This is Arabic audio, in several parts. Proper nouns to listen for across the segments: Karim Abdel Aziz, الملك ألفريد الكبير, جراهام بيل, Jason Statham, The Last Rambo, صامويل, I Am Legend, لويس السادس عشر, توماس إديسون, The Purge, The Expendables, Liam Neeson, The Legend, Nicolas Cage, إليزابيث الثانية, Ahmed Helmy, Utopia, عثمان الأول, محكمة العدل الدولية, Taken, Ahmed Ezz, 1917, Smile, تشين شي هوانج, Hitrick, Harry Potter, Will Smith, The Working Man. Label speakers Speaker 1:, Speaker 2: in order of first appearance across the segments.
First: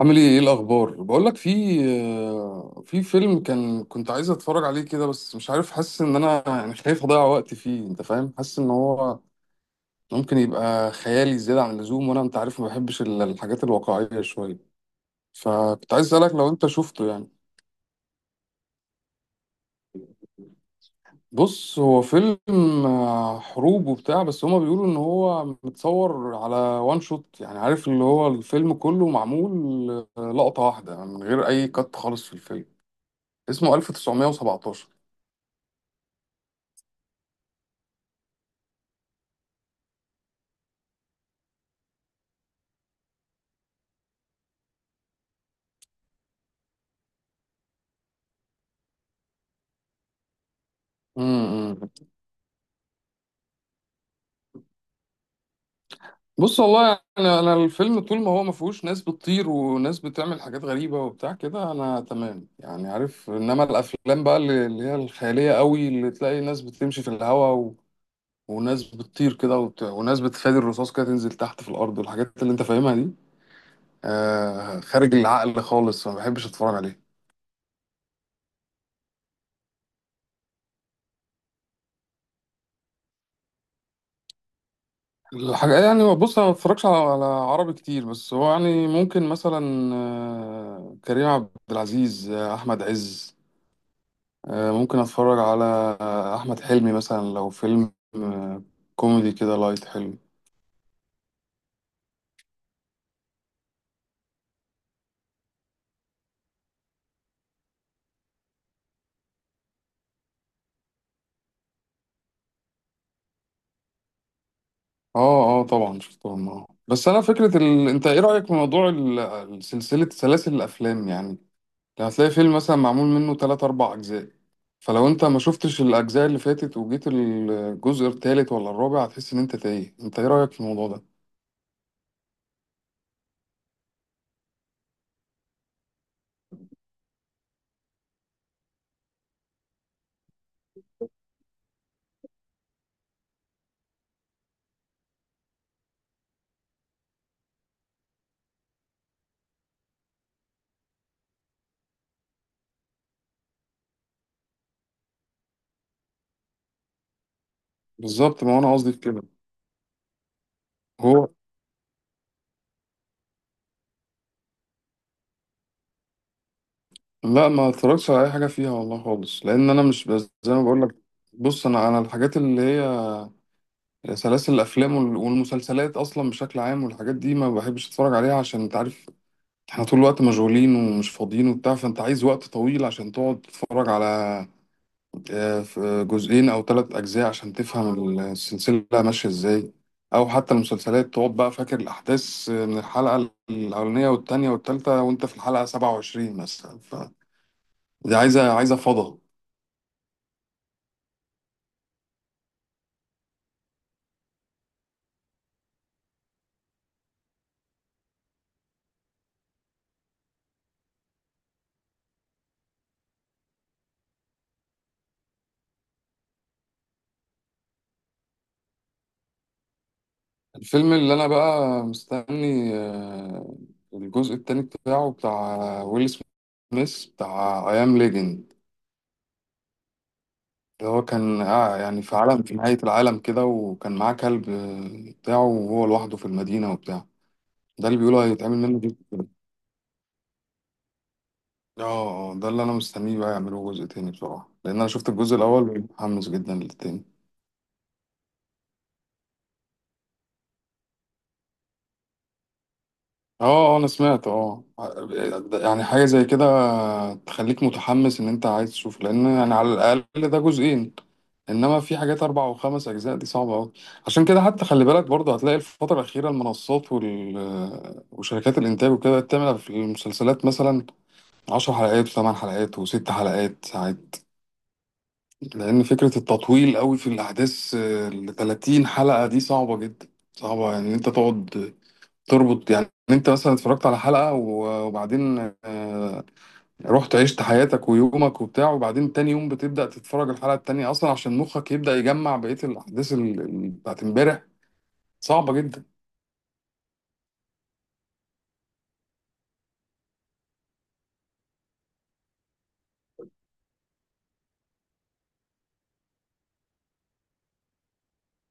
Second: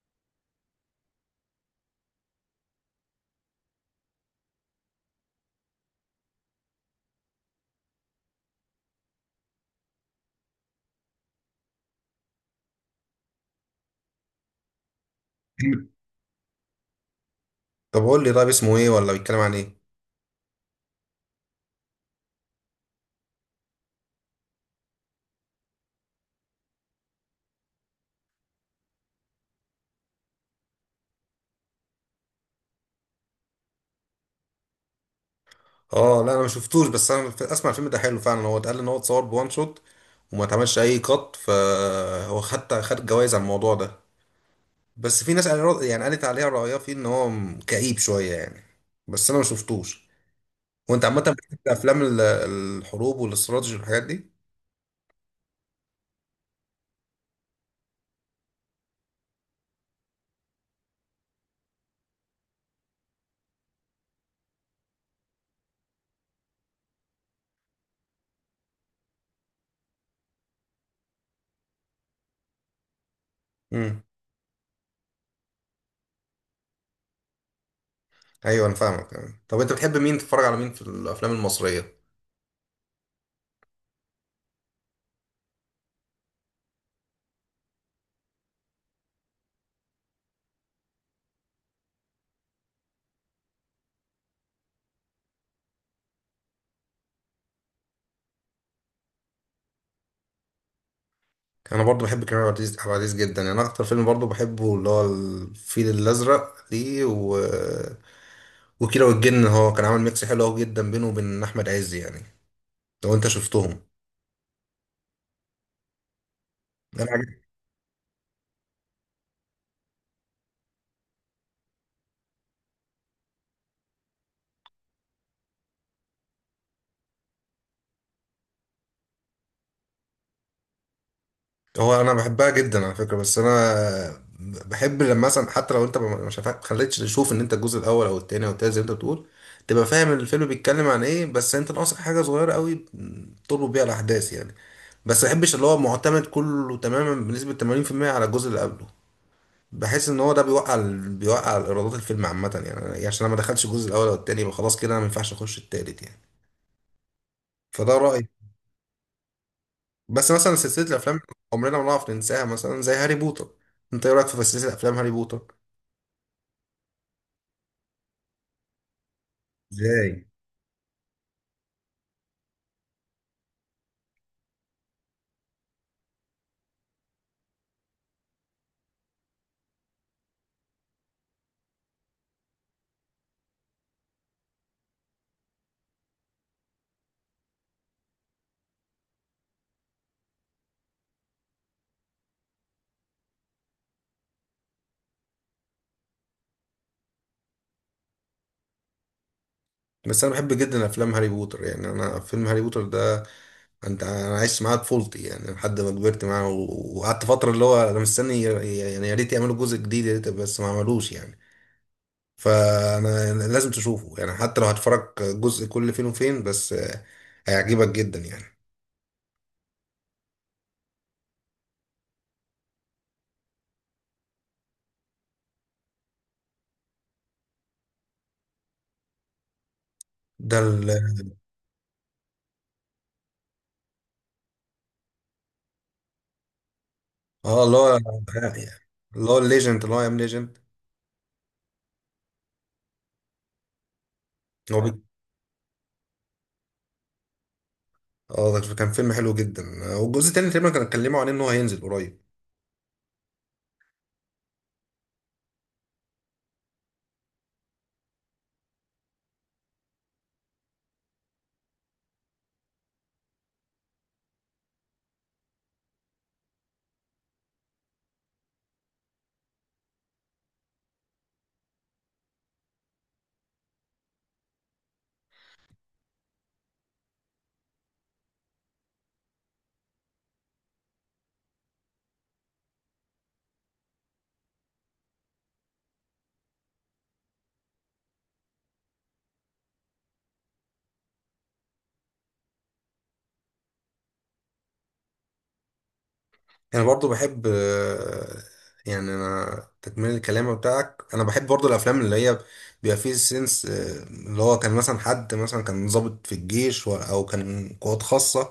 Speaker 1: عامل ايه الاخبار؟ بقول لك في في فيلم كان كنت عايز اتفرج عليه كده، بس مش عارف، حاسس ان انا يعني خايف اضيع وقت فيه، انت فاهم؟ حاسس ان هو ممكن يبقى خيالي زيادة عن اللزوم، وانا انت عارف ما بحبش الحاجات الواقعية شوية، فكنت عايز اسالك لو انت شفته يعني.
Speaker 2: طب قول لي طيب اسمه ايه ولا بيتكلم عن ايه؟
Speaker 1: بص، هو فيلم حروب وبتاع، بس هما بيقولوا ان هو متصور على وان شوت، يعني عارف اللي هو الفيلم كله معمول لقطة واحدة من غير اي كات خالص في الفيلم. اسمه 1917.
Speaker 2: اه لا انا ما شفتوش. بس انا اسمع الفيلم ده حلو فعلا، هو اتقال ان هو اتصور بوان شوت وما اتعملش اي قط، فهو حتى خد جوائز على الموضوع ده. بس في ناس يعني قالت عليها رأيها فيه ان هو كئيب شوية يعني. بس انا ما شفتوش. وانت عامة بتحب
Speaker 1: امم،
Speaker 2: افلام الحروب والاستراتيجي والحاجات دي؟
Speaker 1: بص والله انا الفيلم طول ما هو ما فيهوش ناس بتطير وناس بتعمل حاجات غريبه وبتاع كده، انا تمام يعني، عارف؟ انما الافلام بقى اللي هي الخياليه قوي، اللي تلاقي ناس بتمشي في الهواء وناس بتطير كده وناس بتفادي الرصاص كده تنزل تحت في الارض والحاجات اللي انت فاهمها دي،
Speaker 2: امم.
Speaker 1: آه، خارج العقل خالص، ما بحبش اتفرج عليه.
Speaker 2: ايوه انا فاهمك. طب انت بتحب مين، تتفرج على مين في الافلام المصرية؟
Speaker 1: الحاجة يعني، بص، أنا ما بتفرجش على عربي كتير، بس هو يعني ممكن مثلا كريم عبد العزيز، أحمد عز، ممكن اتفرج على احمد حلمي مثلا، لو فيلم كوميدي كده لايت حلو.
Speaker 2: انا برضو بحب كريم عبد العزيز عبد العزيز جدا يعني. أنا اكتر فيلم برضو بحبه اللي هو الفيل الازرق ليه، و... وكيرة والجن. هو كان عامل ميكس حلو قوي جدا بينه وبين احمد عز يعني، لو انت شفتهم.
Speaker 1: اه اه، طبعا شفتهم، اه. بس
Speaker 2: انا
Speaker 1: انا
Speaker 2: عجب-
Speaker 1: فكره انت ايه رايك في موضوع سلسله سلاسل الافلام يعني؟ هتلاقي فيلم مثلا معمول منه 3 4 اجزاء، فلو انت ما شفتش الاجزاء اللي فاتت وجيت الجزء الثالث ولا الرابع، هتحس ان انت تايه. انت ايه رايك في الموضوع ده؟
Speaker 2: هو انا بحبها جدا على فكره، بس انا بحب لما مثلا حتى لو انت ما مش هفا- خليتش تشوف ان انت الجزء الاول او التاني او التالت زي ما انت بتقول، تبقى فاهم الفيلم بيتكلم عن ايه، بس انت ناقصك حاجه صغيره قوي تربط بيها الاحداث يعني. بس ما بحبش اللي هو معتمد كله تماما بنسبه 80% على الجزء اللي قبله. بحس ان هو ده بيوقع ايرادات الفيلم عامه يعني، يعني عشان انا ما دخلتش الجزء الاول او التاني يبقى خلاص كده انا ما ينفعش اخش التالت يعني. فده رايي.
Speaker 1: بالظبط، ما هو انا قصدي في كده.
Speaker 2: بس مثلا سلسله الافلام
Speaker 1: هو
Speaker 2: عمرنا ما نعرف ننساها، مثلا زي هاري بوتر. انت ايه رايك في سلسله افلام هاري بوتر؟
Speaker 1: لا، ما اتفرجتش على اي حاجه فيها والله خالص، لان انا مش،
Speaker 2: ازاي؟
Speaker 1: بس زي ما بقول لك، بص، انا الحاجات اللي هي سلاسل الافلام والمسلسلات اصلا بشكل عام والحاجات دي، ما بحبش اتفرج عليها، عشان انت عارف احنا طول الوقت مشغولين ومش فاضيين وبتاع، فانت عايز وقت طويل عشان تقعد تتفرج على جزئين او ثلاث اجزاء عشان تفهم السلسله ماشيه ازاي، او حتى المسلسلات تقعد بقى فاكر الاحداث من الحلقه الاولانيه والتانيه والتالته وانت في الحلقه 27 مثلا، فدي عايزه فضا.
Speaker 2: بس انا بحب جدا افلام هاري بوتر يعني. انا فيلم هاري بوتر ده انا عشت معاه طفولتي يعني، لحد ما كبرت معاه، و- وقعدت فتره اللي هو انا مستني يعني يا ريت يعملوا جزء جديد يا ريت، بس ما عملوش يعني. فانا لازم تشوفه يعني، حتى لو هتفرج جزء كل فين وفين، بس هيعجبك جدا يعني.
Speaker 1: الفيلم اللي انا بقى مستني الجزء التاني بتاعه، بتاع ويل سميث، بتاع اي ام ليجند،
Speaker 2: ده ال
Speaker 1: اللي هو كان آه يعني في عالم، في نهاية العالم كده، وكان معاه كلب بتاعه، وهو لوحده في المدينة وبتاع،
Speaker 2: اه اللي
Speaker 1: ده
Speaker 2: هو،
Speaker 1: اللي بيقولوا هيتعمل منه جزء تاني.
Speaker 2: اللي هو الليجند، اللي هو ام ليجند.
Speaker 1: اه، ده اللي انا مستنيه بقى يعملوه جزء تاني بصراحة، لان
Speaker 2: هو
Speaker 1: انا
Speaker 2: بي-
Speaker 1: شفت الجزء الاول ومتحمس جدا للتاني.
Speaker 2: اه ده كان فيلم حلو جدا. والجزء التاني تقريبا كانوا اتكلموا عن ان هو هينزل قريب.
Speaker 1: اه، انا سمعت، اه، يعني حاجه زي كده تخليك متحمس ان انت عايز تشوف، لان يعني على الاقل ده جزئين، انما في حاجات اربع وخمس اجزاء دي صعبه قوي. عشان كده حتى خلي بالك برضه، هتلاقي الفتره الاخيره المنصات وشركات الانتاج وكده بقت تعمل في المسلسلات مثلا عشر حلقات وثمان حلقات وست حلقات ساعات، لان فكره التطويل قوي في الاحداث ل 30 حلقه دي صعبه جدا. صعبه ان يعني انت تقعد تربط، يعني انت مثلا اتفرجت على حلقة وبعدين رحت عشت حياتك ويومك وبتاع، وبعدين تاني يوم بتبدأ تتفرج الحلقة التانية، اصلا عشان مخك يبدأ يجمع بقية الاحداث بتاعت امبارح، صعبة جدا.
Speaker 2: انا برضو بحب، يعني انا تكمله الكلام بتاعك، انا بحب برضو الافلام اللي هي بيبقى فيه سنس، اللي هو كان مثلا حد مثلا كان ضابط في الجيش، او كان قوات خاصه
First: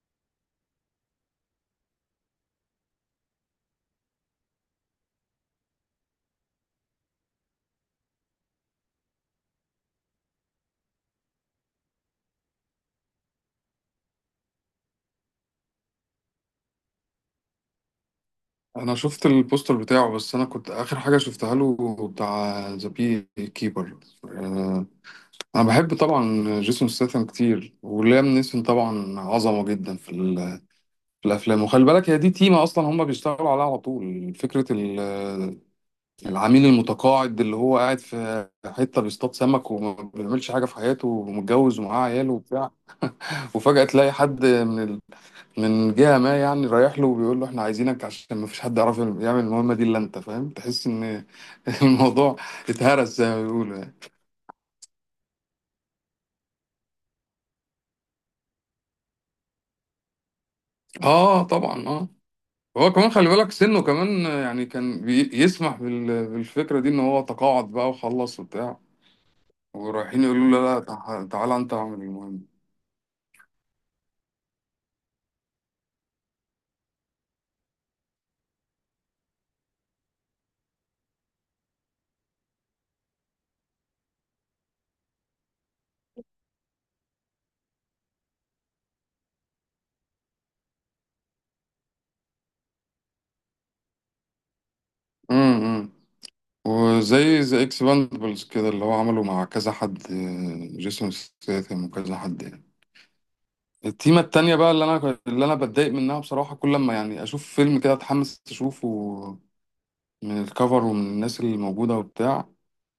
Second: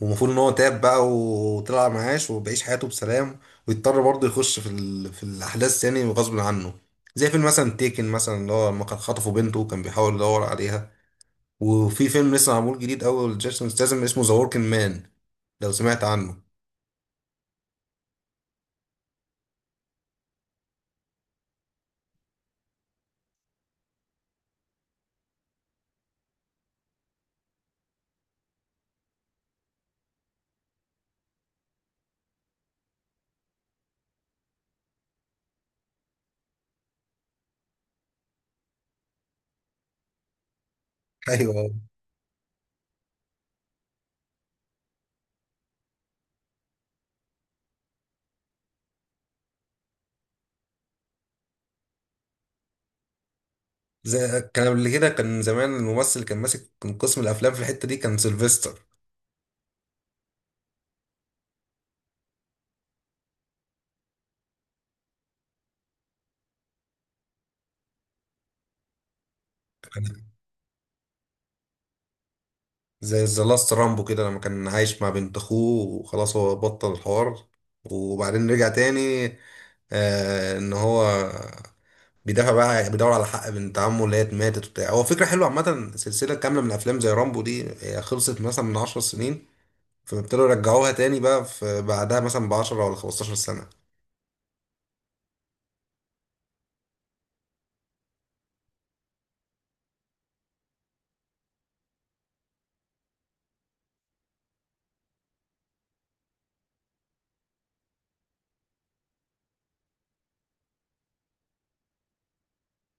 Speaker 2: ومفروض ان هو تاب بقى وطلع معاش وبيعيش حياته بسلام، ويضطر برضو يخش في في الاحداث يعني غصب عنه. زي فيلم مثلا تيكن مثلا اللي هو لما كان خطفوا بنته وكان بيحاول يدور عليها. وفي فيلم لسه معمول جديد اول جيسون ستاثام اسمه ذا وركينج مان، لو سمعت عنه.
Speaker 1: انا شفت البوستر بتاعه، بس انا كنت اخر حاجة شفتها له بتاع ذا بي كيبر. انا بحب طبعا جيسون ستاثام كتير، وليام نيسون طبعا عظمة جدا في في الافلام. وخلي بالك هي دي تيمة اصلا هم بيشتغلوا عليها على طول، فكرة العميل المتقاعد اللي هو قاعد في حتة بيصطاد سمك وما بيعملش حاجة في حياته
Speaker 2: ايوه،
Speaker 1: ومتجوز ومعاه عياله وبتاع، وفجأة تلاقي حد من من جهة ما يعني رايح له، وبيقول له احنا عايزينك عشان ما فيش حد يعرف يعمل المهمة دي الا انت، فاهم؟ تحس ان الموضوع اتهرس زي ما بيقولوا يعني.
Speaker 2: زي كان قبل كده، كان زمان الممثل اللي كان ماسك، كان قسم الافلام في الحته دي كان سيلفستر.
Speaker 1: اه طبعا، اه. هو كمان خلي بالك سنه كمان، يعني كان يسمح بالفكرة دي ان هو تقاعد بقى وخلص وبتاع،
Speaker 2: كان
Speaker 1: ورايحين يقولوا له لا لا، تعالى انت اعمل المهمة.
Speaker 2: زي ذا لاست رامبو كده لما كان عايش مع بنت اخوه وخلاص هو بطل الحوار، وبعدين رجع تاني. آه ان هو بيدافع بقى، بيدور على حق بنت عمه اللي هي ماتت وبتاع. هو فكره حلوه عامه سلسله كامله من افلام زي رامبو دي، هي خلصت مثلا من 10 سنين فابتدوا يرجعوها تاني بقى في بعدها مثلا ب 10 ولا 15 سنه.
Speaker 1: إمم. وزي اكسباندبلز كده اللي هو عمله مع كذا حد، جيسون ستاثام وكذا حد يعني. التيمة التانية بقى اللي انا بتضايق منها بصراحة، كل ما يعني اشوف فيلم كده اتحمس اشوفه من الكفر ومن الناس اللي موجودة وبتاع،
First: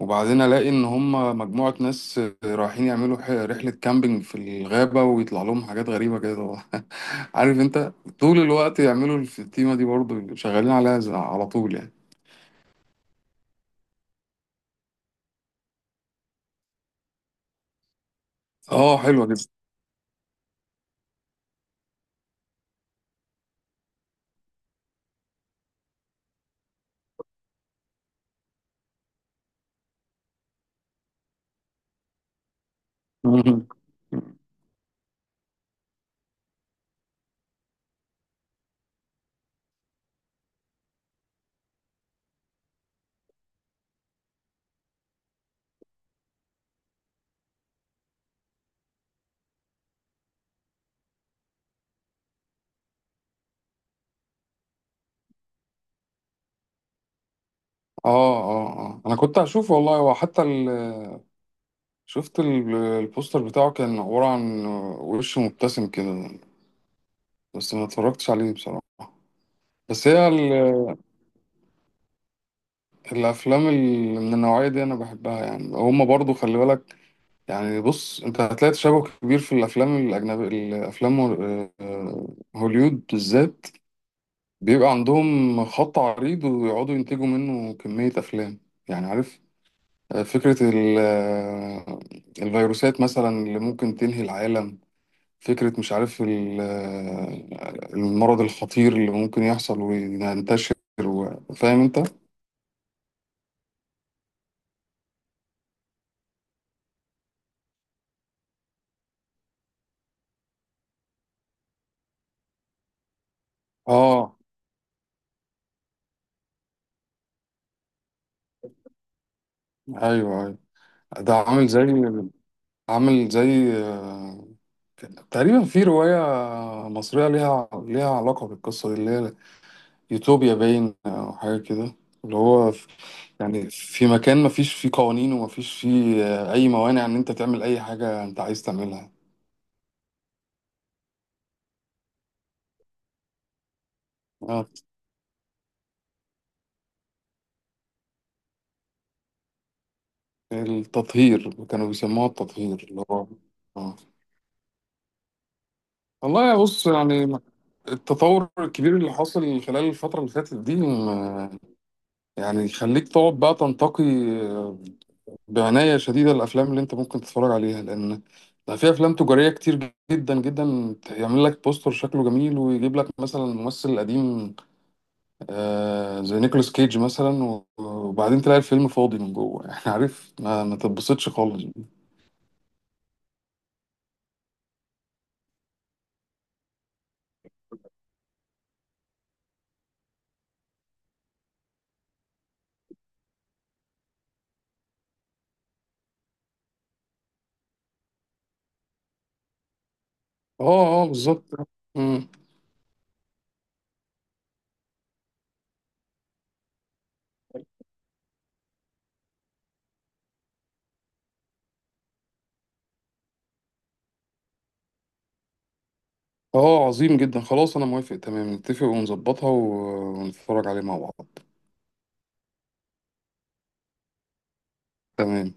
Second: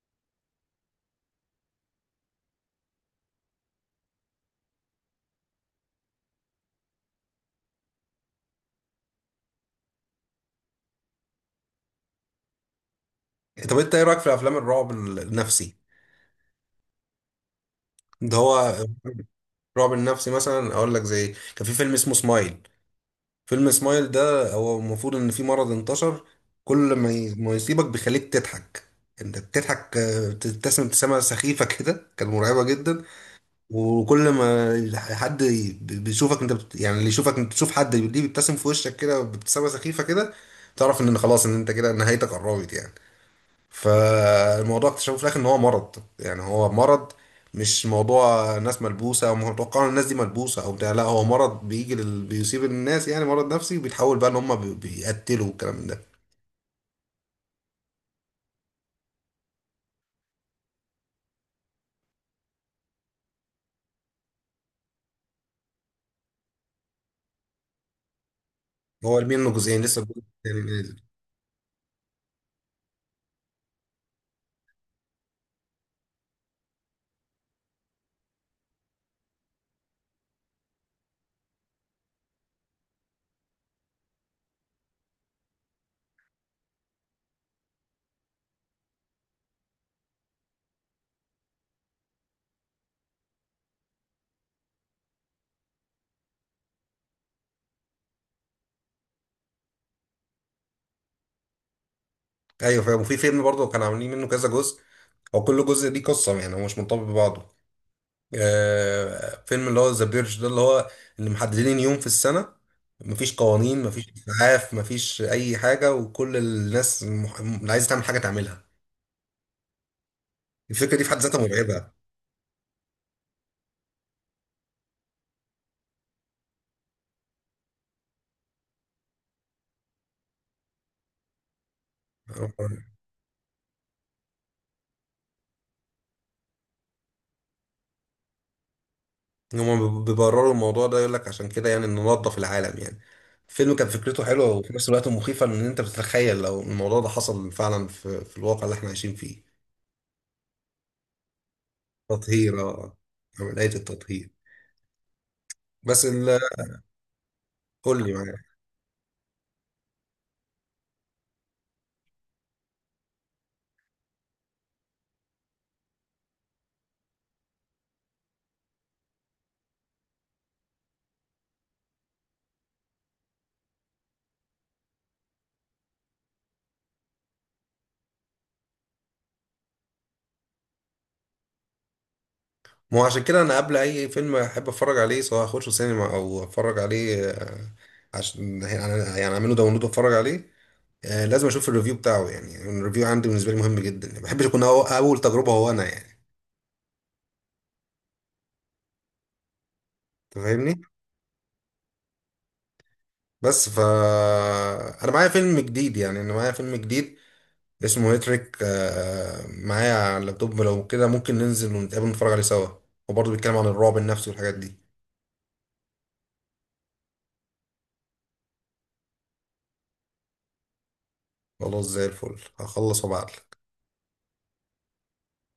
Speaker 1: وبعدين الاقي ان هم مجموعة ناس رايحين يعملوا رحلة كامبينج في الغابة، ويطلع لهم حاجات غريبة كده عارف انت، طول الوقت يعملوا التيمة دي برضه شغالين عليها على طول يعني.
Speaker 2: طب انت ايه رايك في افلام الرعب النفسي؟ ده هو
Speaker 1: اه حلوة
Speaker 2: رعب النفسي مثلا، اقول لك زي كان في فيلم اسمه سمايل. فيلم سمايل ده هو المفروض ان في مرض انتشر كل ما يصيبك بيخليك تضحك. انت بتضحك، بتبتسم ابتسامه سخيفه كده، كانت مرعبه جدا.
Speaker 1: جدا
Speaker 2: وكل ما بيشوفك انت يعني اللي يشوفك، انت تشوف حد ليه بيبتسم في وشك كده بابتسامه سخيفه كده، تعرف ان خلاص ان انت كده نهايتك قربت يعني. فالموضوع اكتشفوا في الاخر ان هو مرض، يعني هو مرض، مش موضوع ناس ملبوسه او متوقع ان الناس دي ملبوسه او بتاع. لا هو مرض بيجي بيصيب الناس يعني، مرض نفسي وبيتحول بقى ان هم بيقتلوا والكلام من ده.
Speaker 1: اه اه اه، انا كنت هشوفه والله. هو حتى شفت البوستر بتاعه، كان عبارة عن وش مبتسم كده، بس ما اتفرجتش عليه بصراحة.
Speaker 2: هو عاملين منه جزئين لسه،
Speaker 1: بس
Speaker 2: الجزء
Speaker 1: هي
Speaker 2: الثاني نازل.
Speaker 1: الافلام اللي من النوعية دي انا بحبها يعني. هما برضو خلي بالك، يعني بص، انت هتلاقي تشابه كبير في الافلام الاجنبي، الافلام هوليود بالذات بيبقى عندهم خط عريض ويقعدوا ينتجوا منه كمية افلام، يعني عارف، فكرة الفيروسات مثلا اللي ممكن تنهي العالم، فكرة مش عارف المرض الخطير اللي ممكن يحصل وينتشر، فاهم انت؟
Speaker 2: ايوه فاهم. وفي فيلم برضه كانوا عاملين منه كذا جزء، هو كل جزء ليه قصه يعني، هو مش منطبق ببعضه. فيلم اللي هو ذا بيرج ده، اللي هو اللي محددين يوم في السنة مفيش قوانين، مفيش
Speaker 1: اه
Speaker 2: إسعاف، مفيش أي حاجة، وكل الناس اللي عايزة تعمل حاجة تعملها.
Speaker 1: ايوه ايوه.
Speaker 2: الفكرة دي في حد
Speaker 1: ده
Speaker 2: ذاتها
Speaker 1: عامل زي
Speaker 2: مرعبة.
Speaker 1: عامل زي آه، تقريبا في رواية مصرية ليها علاقة بالقصة دي، اللي هي يوتوبيا باين أو حاجة كده، اللي هو يعني في مكان مفيش فيه قوانين ومفيش فيه أي موانع إن أنت تعمل أي حاجة أنت عايز تعملها.
Speaker 2: هما بيبرروا الموضوع ده يقول لك عشان كده يعني ننظف العالم يعني. الفيلم كان فكرته حلوة
Speaker 1: آه،
Speaker 2: وفي نفس الوقت مخيفة إن أنت بتتخيل لو الموضوع ده حصل فعلا في, الواقع اللي إحنا عايشين فيه.
Speaker 1: التطهير، كانوا بيسموها
Speaker 2: تطهير،
Speaker 1: التطهير اللي هو
Speaker 2: عملية
Speaker 1: آه.
Speaker 2: التطهير. بس ال-
Speaker 1: والله يا بص يعني
Speaker 2: قول لي
Speaker 1: التطور
Speaker 2: معايا.
Speaker 1: الكبير اللي حاصل خلال الفترة اللي فاتت دي يعني يخليك تقعد بقى تنتقي آه، بعناية شديدة الأفلام اللي أنت ممكن تتفرج عليها، لأن بقى في أفلام تجارية كتير جدا جدا، يعمل لك بوستر شكله جميل ويجيب لك مثلا ممثل قديم زي نيكولاس كيج مثلا، وبعدين تلاقي الفيلم فاضي من جوه يعني عارف، ما تتبسطش خالص.
Speaker 2: ما هو عشان كده انا قبل اي فيلم احب اتفرج عليه، سواء اخشه سينما او اتفرج عليه، عشان يعني يعني اعمله داونلود واتفرج عليه، لازم اشوف الريفيو بتاعه. يعني الريفيو عندي بالنسبه لي مهم جدا، ما بحبش اكون اول تجربه هو انا يعني، أنت فاهمني.
Speaker 1: اه اه بالظبط. مم.
Speaker 2: بس ف انا معايا فيلم جديد، يعني انا معايا فيلم جديد اسمه هيتريك، معايا على اللابتوب. لو كده ممكن ننزل ونتقابل نتفرج عليه سوا، وبرضه بيتكلم عن الرعب النفسي والحاجات دي.
Speaker 1: اه عظيم جدا، خلاص انا موافق تمام، نتفق ونظبطها ونتفرج عليه مع بعض.
Speaker 2: خلاص زي الفل، هخلص وابعتلك.
Speaker 1: تمام.